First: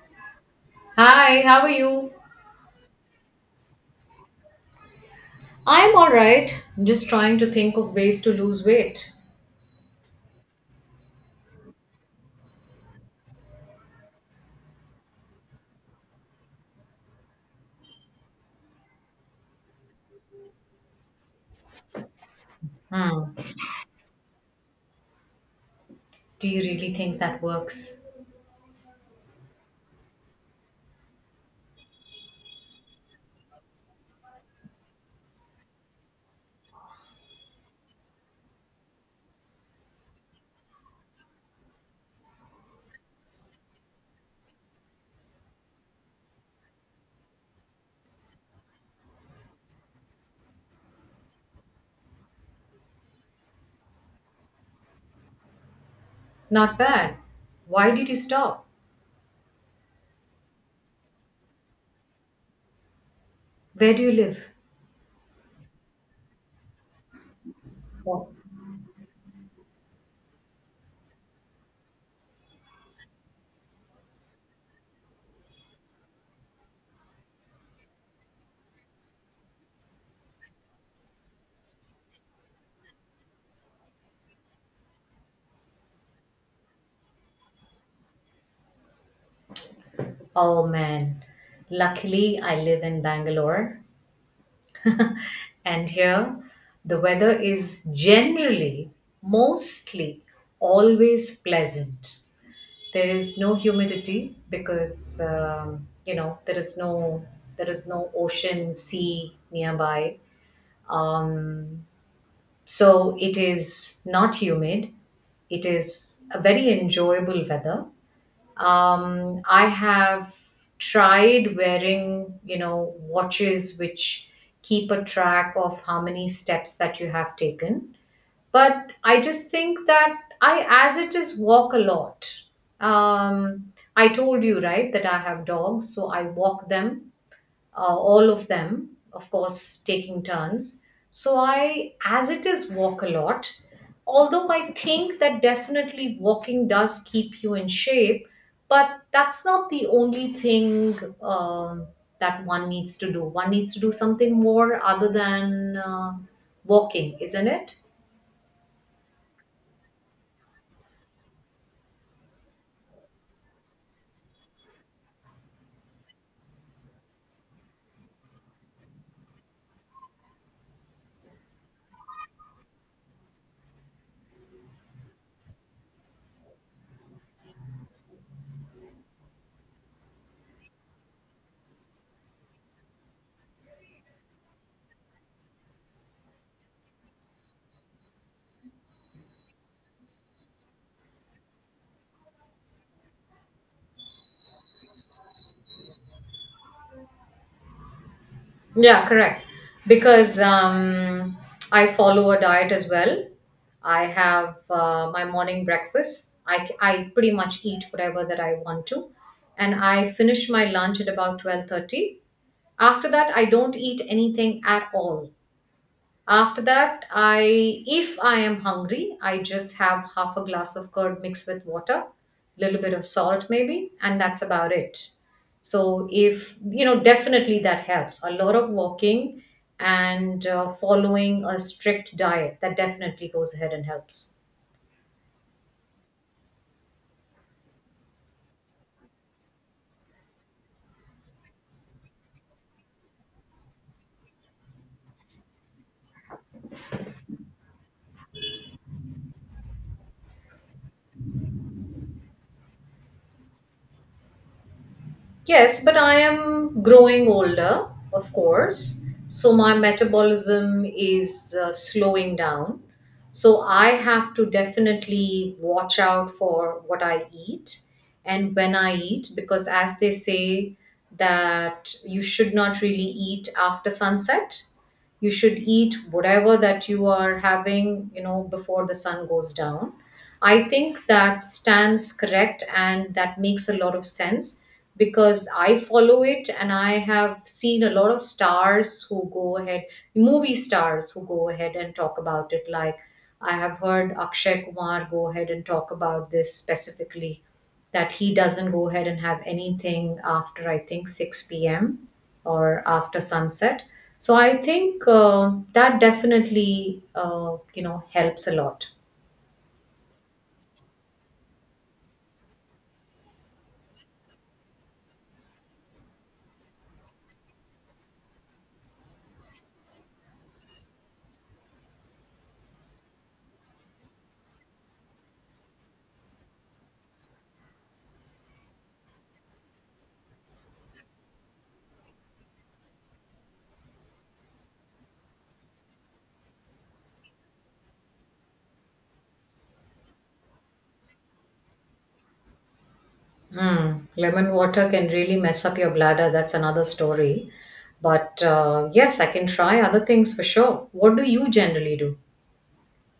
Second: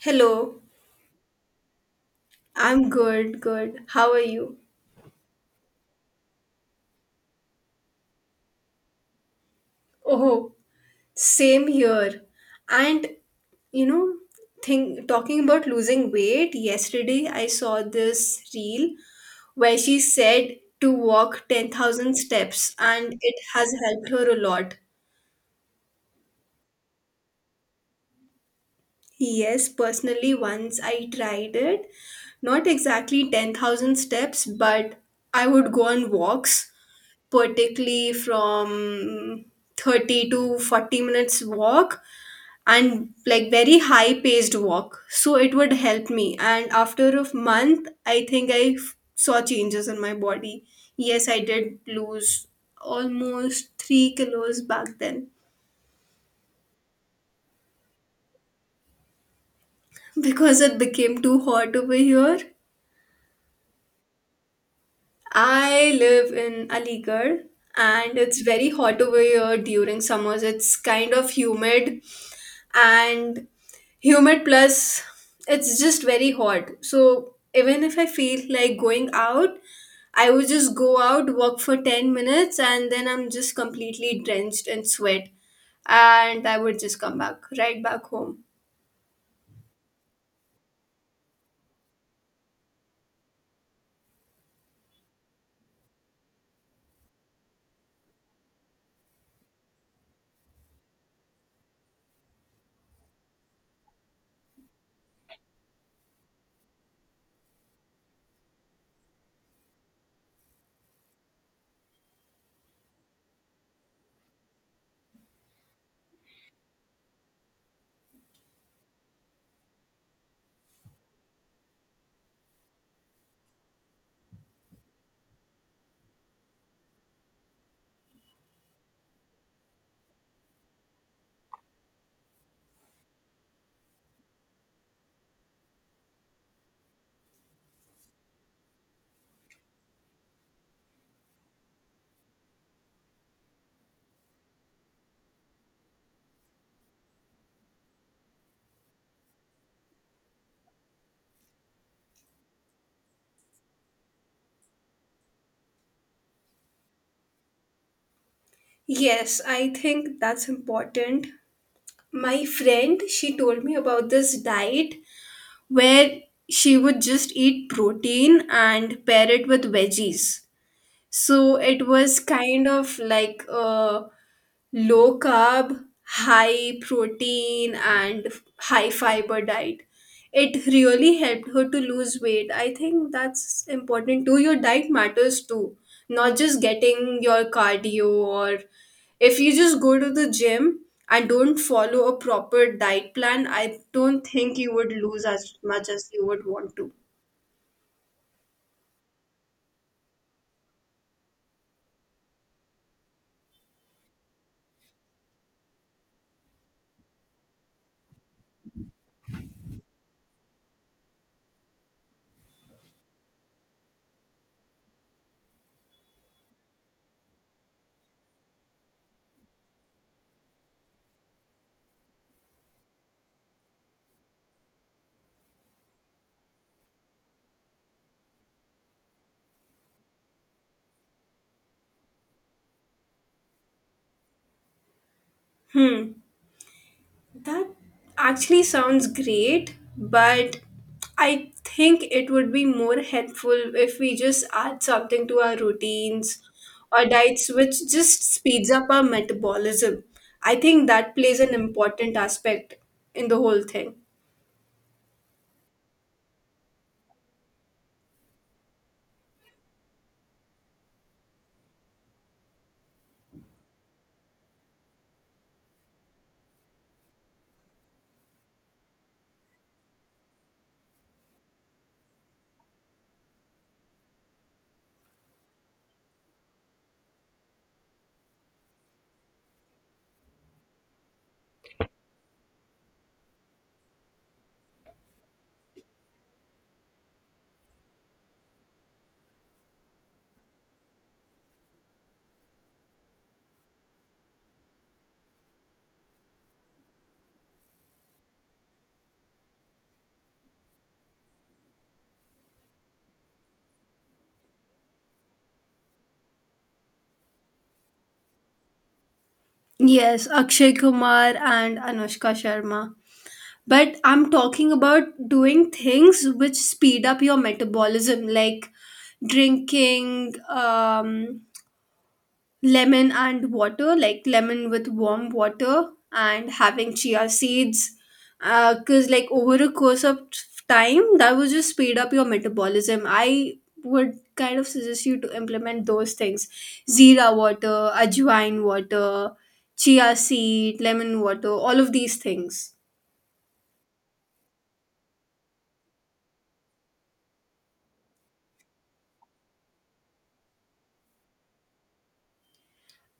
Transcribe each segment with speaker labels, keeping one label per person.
Speaker 1: Hello,
Speaker 2: Hi, how are you?
Speaker 1: I'm good, good. How are you?
Speaker 2: I'm all right. Just trying to think of ways to lose weight.
Speaker 1: Oh, same here. And you know, think talking about losing weight, yesterday I saw this reel where she said to walk 10,000 steps and
Speaker 2: Hmm.
Speaker 1: it has helped her a lot.
Speaker 2: Do you really think that works?
Speaker 1: Yes, personally, once I tried it, not exactly 10,000 steps, but I would go on walks particularly from 30 to 40 minutes walk and like very high paced walk so it would help me and after a month I think saw changes in my body. Yes, I did lose almost 3 kilos back then.
Speaker 2: Not bad. Why did you stop?
Speaker 1: Because it became too hot over here.
Speaker 2: Where do you live?
Speaker 1: I live in aligarh and
Speaker 2: Oh,
Speaker 1: it's very hot over here during summers. It's kind of humid and humid plus it's just very hot, so even if I feel like going out I would just go out walk for 10 minutes and then I'm just completely drenched in sweat and I would just come back right back home.
Speaker 2: oh, man. Luckily, I live in Bangalore, and here the weather is generally, mostly, always pleasant. There is no humidity because you know there is no ocean sea nearby, um, so it is not humid. It is a very enjoyable weather. I have tried wearing watches which keep a track of how many steps that you have taken. But I just think that I as it is walk a lot. I told you right that I have dogs so I walk them, all of them of course taking turns, so I as it is walk a lot. Although I think that definitely walking does keep you in shape, but that's not the only thing. um, that one needs to do, one needs to do something more other than walking, isn't it?
Speaker 1: Yes, I think that's important. My friend, she told me about this diet where she would just eat protein and pair it with veggies, so it was kind of like a low carb, high protein, and high fiber diet. It really helped her to lose weight. I think that's important too. Your diet matters too, not just getting your cardio, or if you just go to the gym and don't follow a proper diet plan, I don't think you would lose as much as you would want to.
Speaker 2: Yeah, correct. Because I follow a diet as well. I have my morning breakfast. I pretty much eat whatever that I want to, and I finish my lunch at about 12:30. After that, I don't eat anything at all. After that, I if I am hungry, I just have half a glass of curd mixed with water, little bit of salt maybe, and that's about it. So if you know, definitely that helps. A lot of walking and following a strict diet, that definitely goes ahead and helps.
Speaker 1: Hmm. That actually sounds great, but I think it would be more helpful if we just add something to our routines or diets, which just speeds up our metabolism. I think that plays an important aspect in the whole thing.
Speaker 2: Yes, but I am growing older, of course. So my metabolism is slowing down. So I have to definitely watch out for what I eat and when I eat, because as they say, that you should not really eat after sunset. You should eat whatever that you are having, you know, before the sun goes down. I think that stands correct and that makes a lot of sense, because I follow it and I have seen a lot of stars who go ahead, movie stars who go ahead and talk about it. Like, I have heard Akshay Kumar go ahead and talk about this specifically that he doesn't go ahead and have anything after I think 6 p.m. or after sunset. So I think that definitely helps a lot.
Speaker 1: Yes, Akshay Kumar and Anushka Sharma. But I'm talking about doing things which speed up your metabolism, like drinking, lemon and water, like lemon with warm water, and having chia seeds. Because, like, over a course of time, that would just speed up your metabolism. I would kind of suggest you to implement those things, zira water, ajwain water, chia seed, lemon water, all of these things.
Speaker 2: Mm, lemon water can really mess up your bladder. That's another story. But yes, I can try other things for sure. What do you generally do?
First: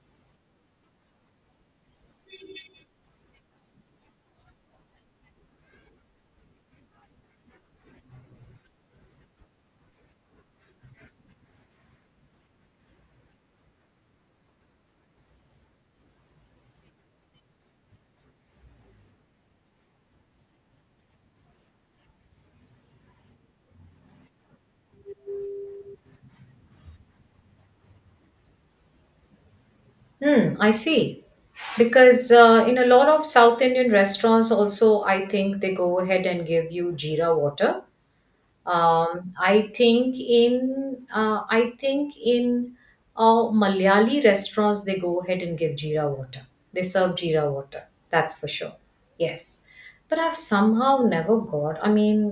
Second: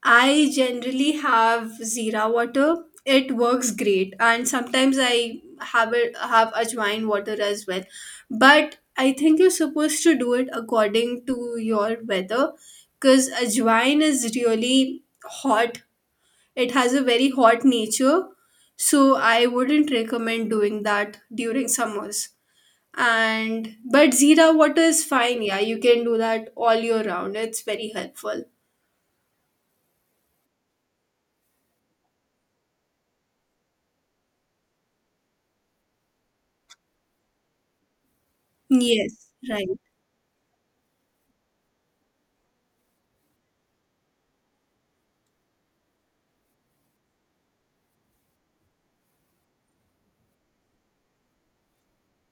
Speaker 1: I generally have Zira water. It works great, and sometimes I have it have Ajwain water as well. But I think you're supposed to do it according to your weather, because Ajwain is really hot. It has a very hot nature, so I wouldn't recommend doing that during summers. And but Zira water is fine. Yeah, you can do that all year round. It's very helpful.
Speaker 2: Hmm, I see. Because in a lot of South Indian restaurants, also, I think they go ahead and give you jeera water.
Speaker 1: Yes,
Speaker 2: I
Speaker 1: right.
Speaker 2: think in malayali restaurants, they go ahead and give jeera water. They serve jeera water, that's for sure. Yes, but I've somehow never got, I mean,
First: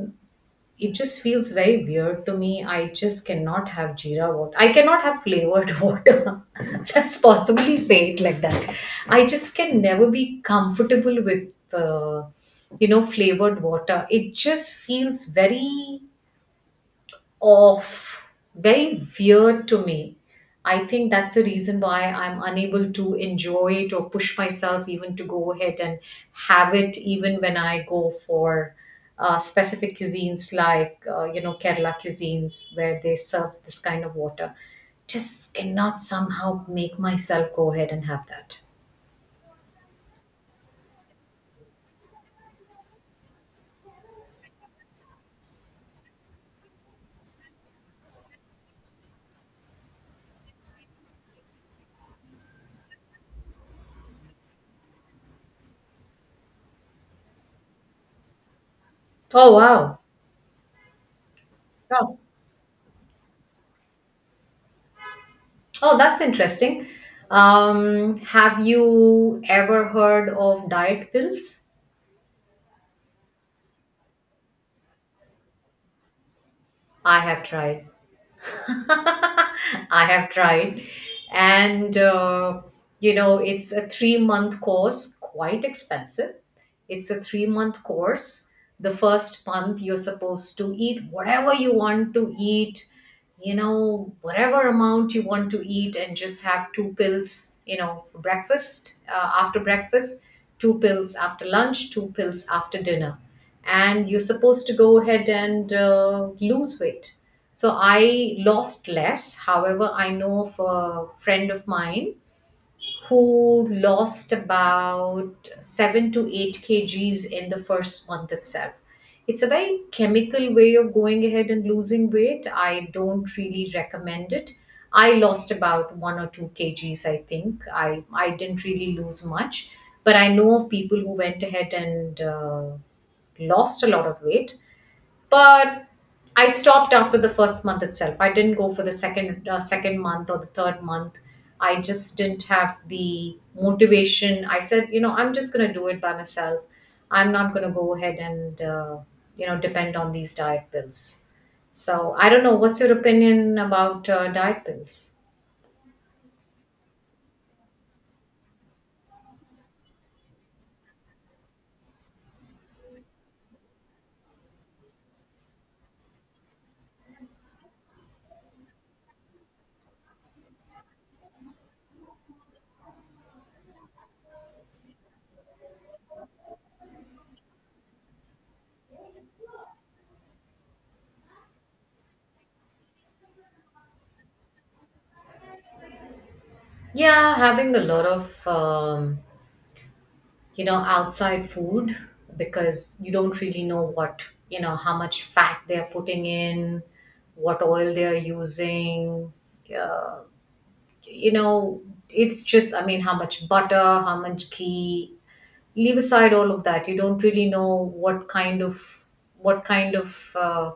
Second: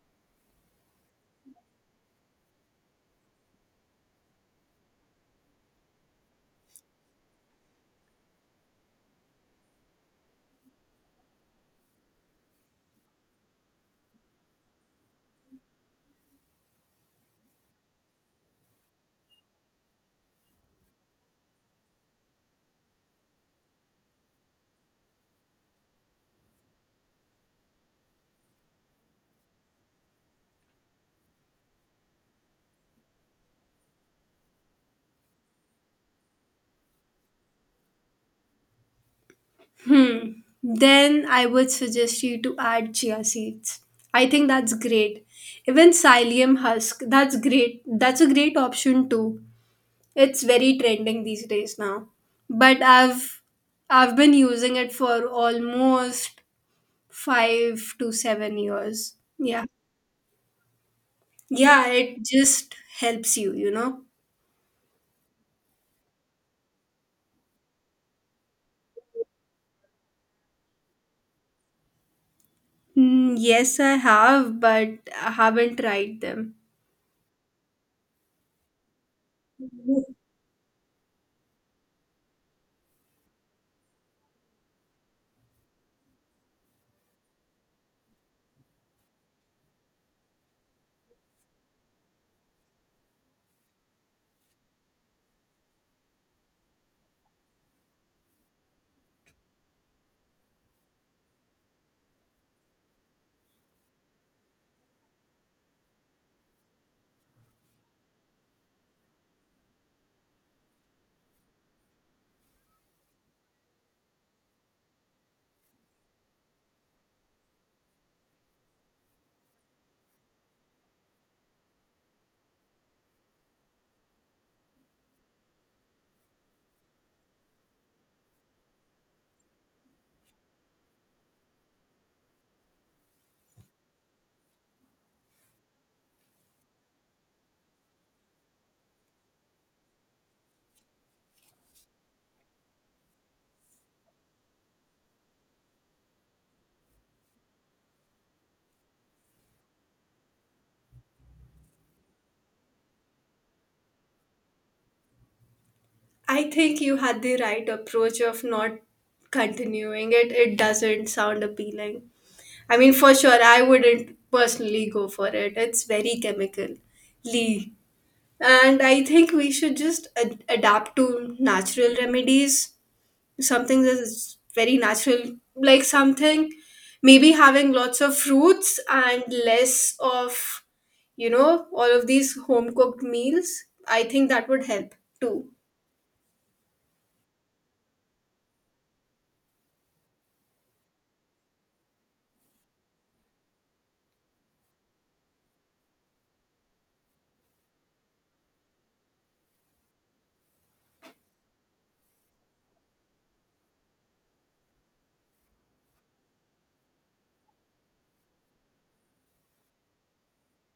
Speaker 2: it just feels very weird to me. I just cannot have jeera water. I cannot have flavored water. Let's possibly say it like that. I just can never be comfortable with uh, flavored water. It just feels very off, very weird to me. I think that's the reason why I'm unable to enjoy it or push myself even to go ahead and have it, even when I go for specific cuisines like, Kerala cuisines where they serve this kind of water. Just cannot somehow make myself go ahead and have that.
Speaker 1: Hmm. Then I would suggest you to add chia seeds. I think that's great. Even psyllium husk, that's great. That's a great option too. It's very trending these days now. But I've been using it for almost 5 to 7 years.
Speaker 2: Oh,
Speaker 1: Yeah.
Speaker 2: wow.
Speaker 1: Yeah,
Speaker 2: Oh,
Speaker 1: it just helps you, you know.
Speaker 2: oh, that's interesting. Have you ever heard of diet pills?
Speaker 1: Mm, yes, I have, but I haven't tried them.
Speaker 2: I have tried. I have tried. And, it's a 3-month course, quite expensive. It's a 3-month course. The first month, you're supposed to eat whatever you want to eat, whatever amount you want to eat, and just have two pills, for breakfast, after breakfast, two pills after lunch, two pills after dinner. And you're supposed to go ahead and lose weight. So I lost less. However, I know of a friend of mine who lost about 7 to 8 kgs in the first month itself. It's a very chemical way of going ahead and losing weight. I don't really recommend it. I lost about 1 or 2 kgs, I think. I didn't really lose much, but I know of people who went ahead and lost a lot of weight. But I stopped after the first month itself. I didn't go for the second month or the third month. I just didn't have the motivation. I said, I'm just going to do it by myself. I'm not going to go ahead and depend on these diet pills. So I don't know. What's your opinion about diet pills?
Speaker 1: I think you had the right approach of not continuing it. It doesn't sound appealing. I mean, for sure, I wouldn't personally go for it. It's very chemical. Lee. And I think we should just adapt to natural remedies, something that is very natural, like something maybe having lots of fruits and less of, you know, all of these home cooked meals. I think that would help too.
Speaker 2: Yeah, having a lot of outside food, because you don't really know what, how much fat they are putting in, what oil they are using, uh, you know it's just, I mean, how much butter, how much ghee, leave aside all of that. You don't really know what kind of uh,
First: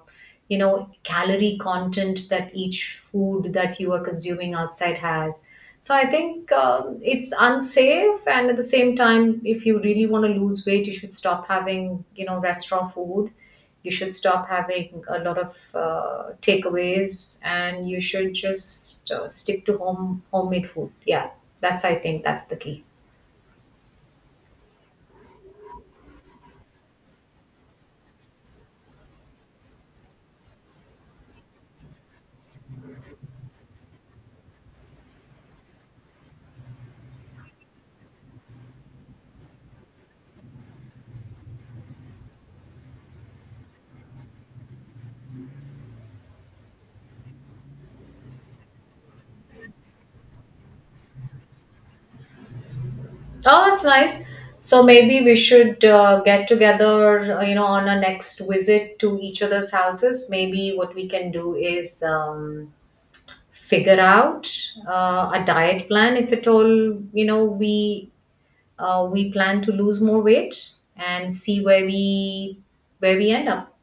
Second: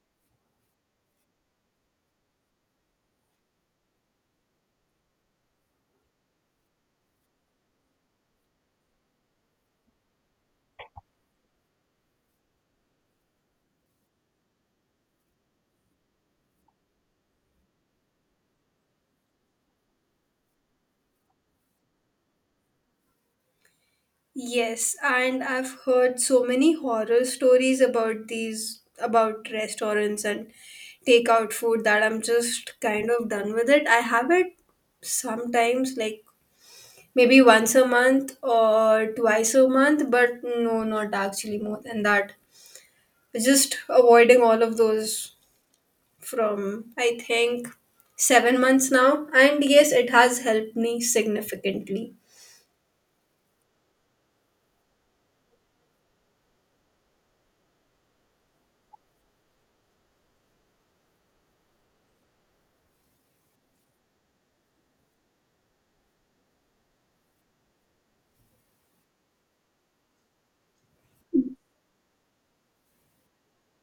Speaker 2: you know calorie content that each food that you are consuming outside has. So I think it's unsafe, and at the same time, if you really want to lose weight, you should stop having restaurant food. You should stop having a lot of takeaways, and you should just stick to homemade food. Yeah, that's, I think, that's the key.
Speaker 1: Yes, and I've heard so many horror stories about these, about restaurants and takeout food, that I'm just kind of done with it. I have it sometimes, like maybe once a month or twice a month, but no, not actually more than that. Just avoiding all of those from, I think, 7 months now. And yes, it has helped me significantly.
Speaker 2: Oh, that's nice. So maybe we should get together, on our next visit to each other's houses. Maybe what we can do is figure out a diet plan. If at all, we plan to lose more weight and see where we end up.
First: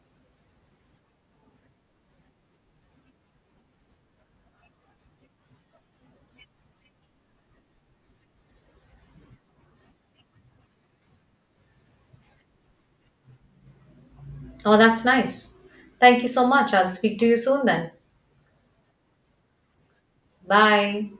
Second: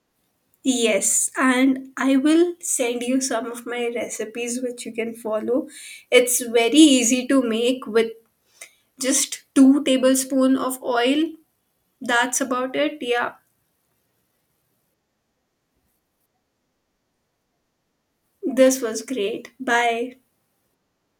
Speaker 1: Yes, and I will send you some of my recipes which you can follow. It's very easy to make with just two tablespoon of oil. That's about it. Yeah,
Speaker 2: Oh, that's nice. Thank you so much. I'll speak to you soon then.
Speaker 1: this was great. Bye.
Speaker 2: Bye.